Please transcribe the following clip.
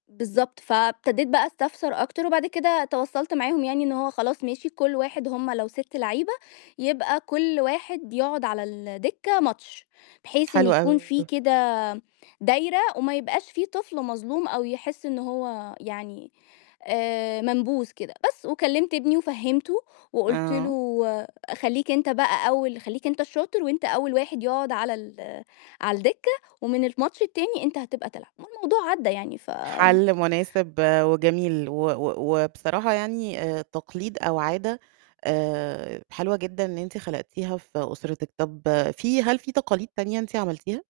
بالضبط. فابتديت بقى أستفسر أكتر وبعد كده توصَّلت معاهم يعني إن هو خلاص ماشي كلّ واحد هُم لو 6 لعيبة، يبقى كلّ واحد يقعد على الدكّة ماتش، بحيث إن حلو يكون في أوي. كده دايرة وما يبقاش في طفل مظلوم أو يحس إن هو يعني، آآ منبوذ كده، بس، وكلِّمت ابني وفهِّمته وقُلت آه. له: "خلّيك أنت بقى أول خلّيك أنت الشاطر وأنت أول واحد يقعد على ال على الدكّة، ومن الماتش التاني أنت هتبقى تلعب." والموضوع عدّى يعني فآمم حَل مناسب وجميل و و وبصراحة يعني آآ تقليد أو عادة آآ حلوة جدًا إن أنتِ خلقتيها في أسرتِك، طَب في هل في تقاليد تانية أنتِ عملتيها؟